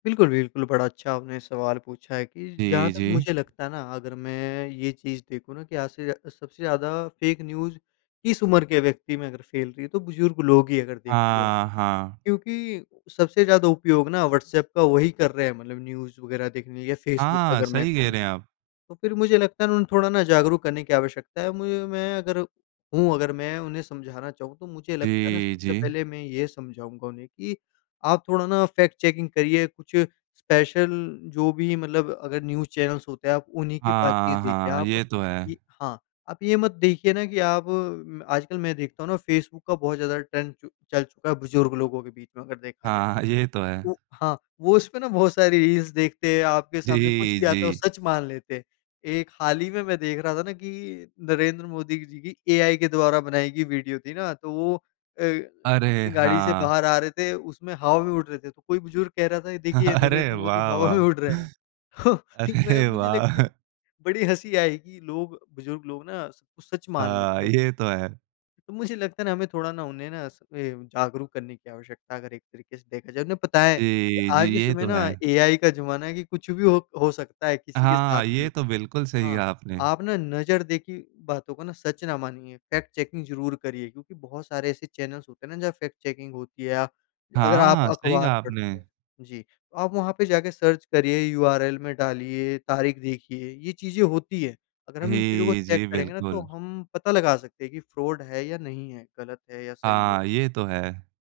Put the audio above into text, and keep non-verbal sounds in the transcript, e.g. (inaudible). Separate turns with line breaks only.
बिल्कुल, बिल्कुल, बड़ा अच्छा आपने सवाल पूछा है कि जहाँ
जी,
तक
जी।
मुझे लगता है ना, अगर मैं ये चीज़ देखूँ ना कि आज से जा सबसे ज़्यादा फ़ेक न्यूज़, किस उम्र के व्यक्ति में अगर फ़ैल रही है, तो बुज़ुर्ग लोग ही हैं, अगर देखा जाए।
हाँ, हाँ।
क्योंकि सबसे ज़्यादा उपयोग ना, व्हाट्सएप का वही कर रहे हैं, मतलब न्यूज़ वगैरह देखने के लिए या फेसबुक पे,
हाँ,
अगर मैं
सही कह
कहूँ।
रहे हैं आप।
तो फिर मुझे लगता है ना, उन्हें थोड़ा ना जागरूक करने की आवश्यकता है। मुझे मैं अगर हूँ, अगर मैं उन्हें समझाना चाहूँ, तो मुझे लगता है ना,
जी,
सबसे
जी।
पहले मैं ये समझाऊँगा उन्हें कि, "आप थोड़ा ना, फैक्ट चेकिंग करिए, कुछ स्पेशल, जो भी मतलब अगर न्यूज़ चैनल्स होते हैं, आप उन्हीं की बातचीत
हाँ,
देखिए।"
हाँ,
आप
ये तो
इ
है।
हाँ, आप ये मत देखिए ना, कि आप आजकल मैं देखता हूँ ना, फेसबुक का बहुत ज़्यादा ट्रेंड चु चल चुका है, बुज़ुर्ग लोगों के बीच में, अगर देखा जाए।
हाँ, ये तो है।
ओ हाँ, वो उसपे ना, बहुत सारी रील्स देखते हैं, आपके सामने कुछ
जी,
भी आता है, वो
जी।
सच मान लेते हैं। एक हाल ही में, मैं देख रहा था ना कि नरेंद्र मोदी जी की एआई के द्वारा बनाई गई वीडियो थी ना, तो वो अ,
अरे!
अपनी गाड़ी से
हाँ।
बाहर आ रहे थे, उसमें हवा में उड़ रहे थे। तो कोई बुज़ुर्ग कह रहा था, "ये देखिए,
अरे,
नरेंद्र मोदी
वाह!
हवा
वाह!
में उड़ रहे हैं।" (chuckles) ठीक, मैं
अरे,
मुझे
वाह!
लेकिन बड़ी हँसी आई कि लोग बुज़ुर्ग लोग ना, सब कुछ सच मान
हाँ,
लेते हैं।
ये तो है।
मुझे लगता है ना, हमें थोड़ा ना, उन्हें ना, इसपे जागरूक करने की आवश्यकता, अगर एक तरीके से देखा जाए। उन्हें बताएँ
जी, जी,
आज के
ये
समय
तो
ना,
है।
एआई का ज़माना है कि कुछ भी हो हो सकता है, किसी के साथ
हाँ, ये
भी।
तो बिल्कुल सही
हाँ,
कहा आपने।
आप ना नज़र देखी बातों को ना, सच ना मानिए, फ़ैक्ट चेकिंग ज़रूर करिए। क्योंकि बहुत सारे ऐसे चैनल्स होते हैं ना, जहाँ फ़ैक्ट चेकिंग होती है, या अगर आप
हाँ, सही
अखबार
कहा
पढ़ते
आपने।
हैं, जी, तो आप वहाँ पे जाके सर्च करिए, यूआरएल में डालिए, तारीख देखिए, ये चीज़ें होती हैं। अगर हम इन चीज़ों को
जी,
चेक
जी,
करेंगे ना, तो
बिल्कुल।
हम पता लगा सकते हैं कि फ्रॉड है या नहीं है, गलत है या सही है।
हाँ, ये तो है।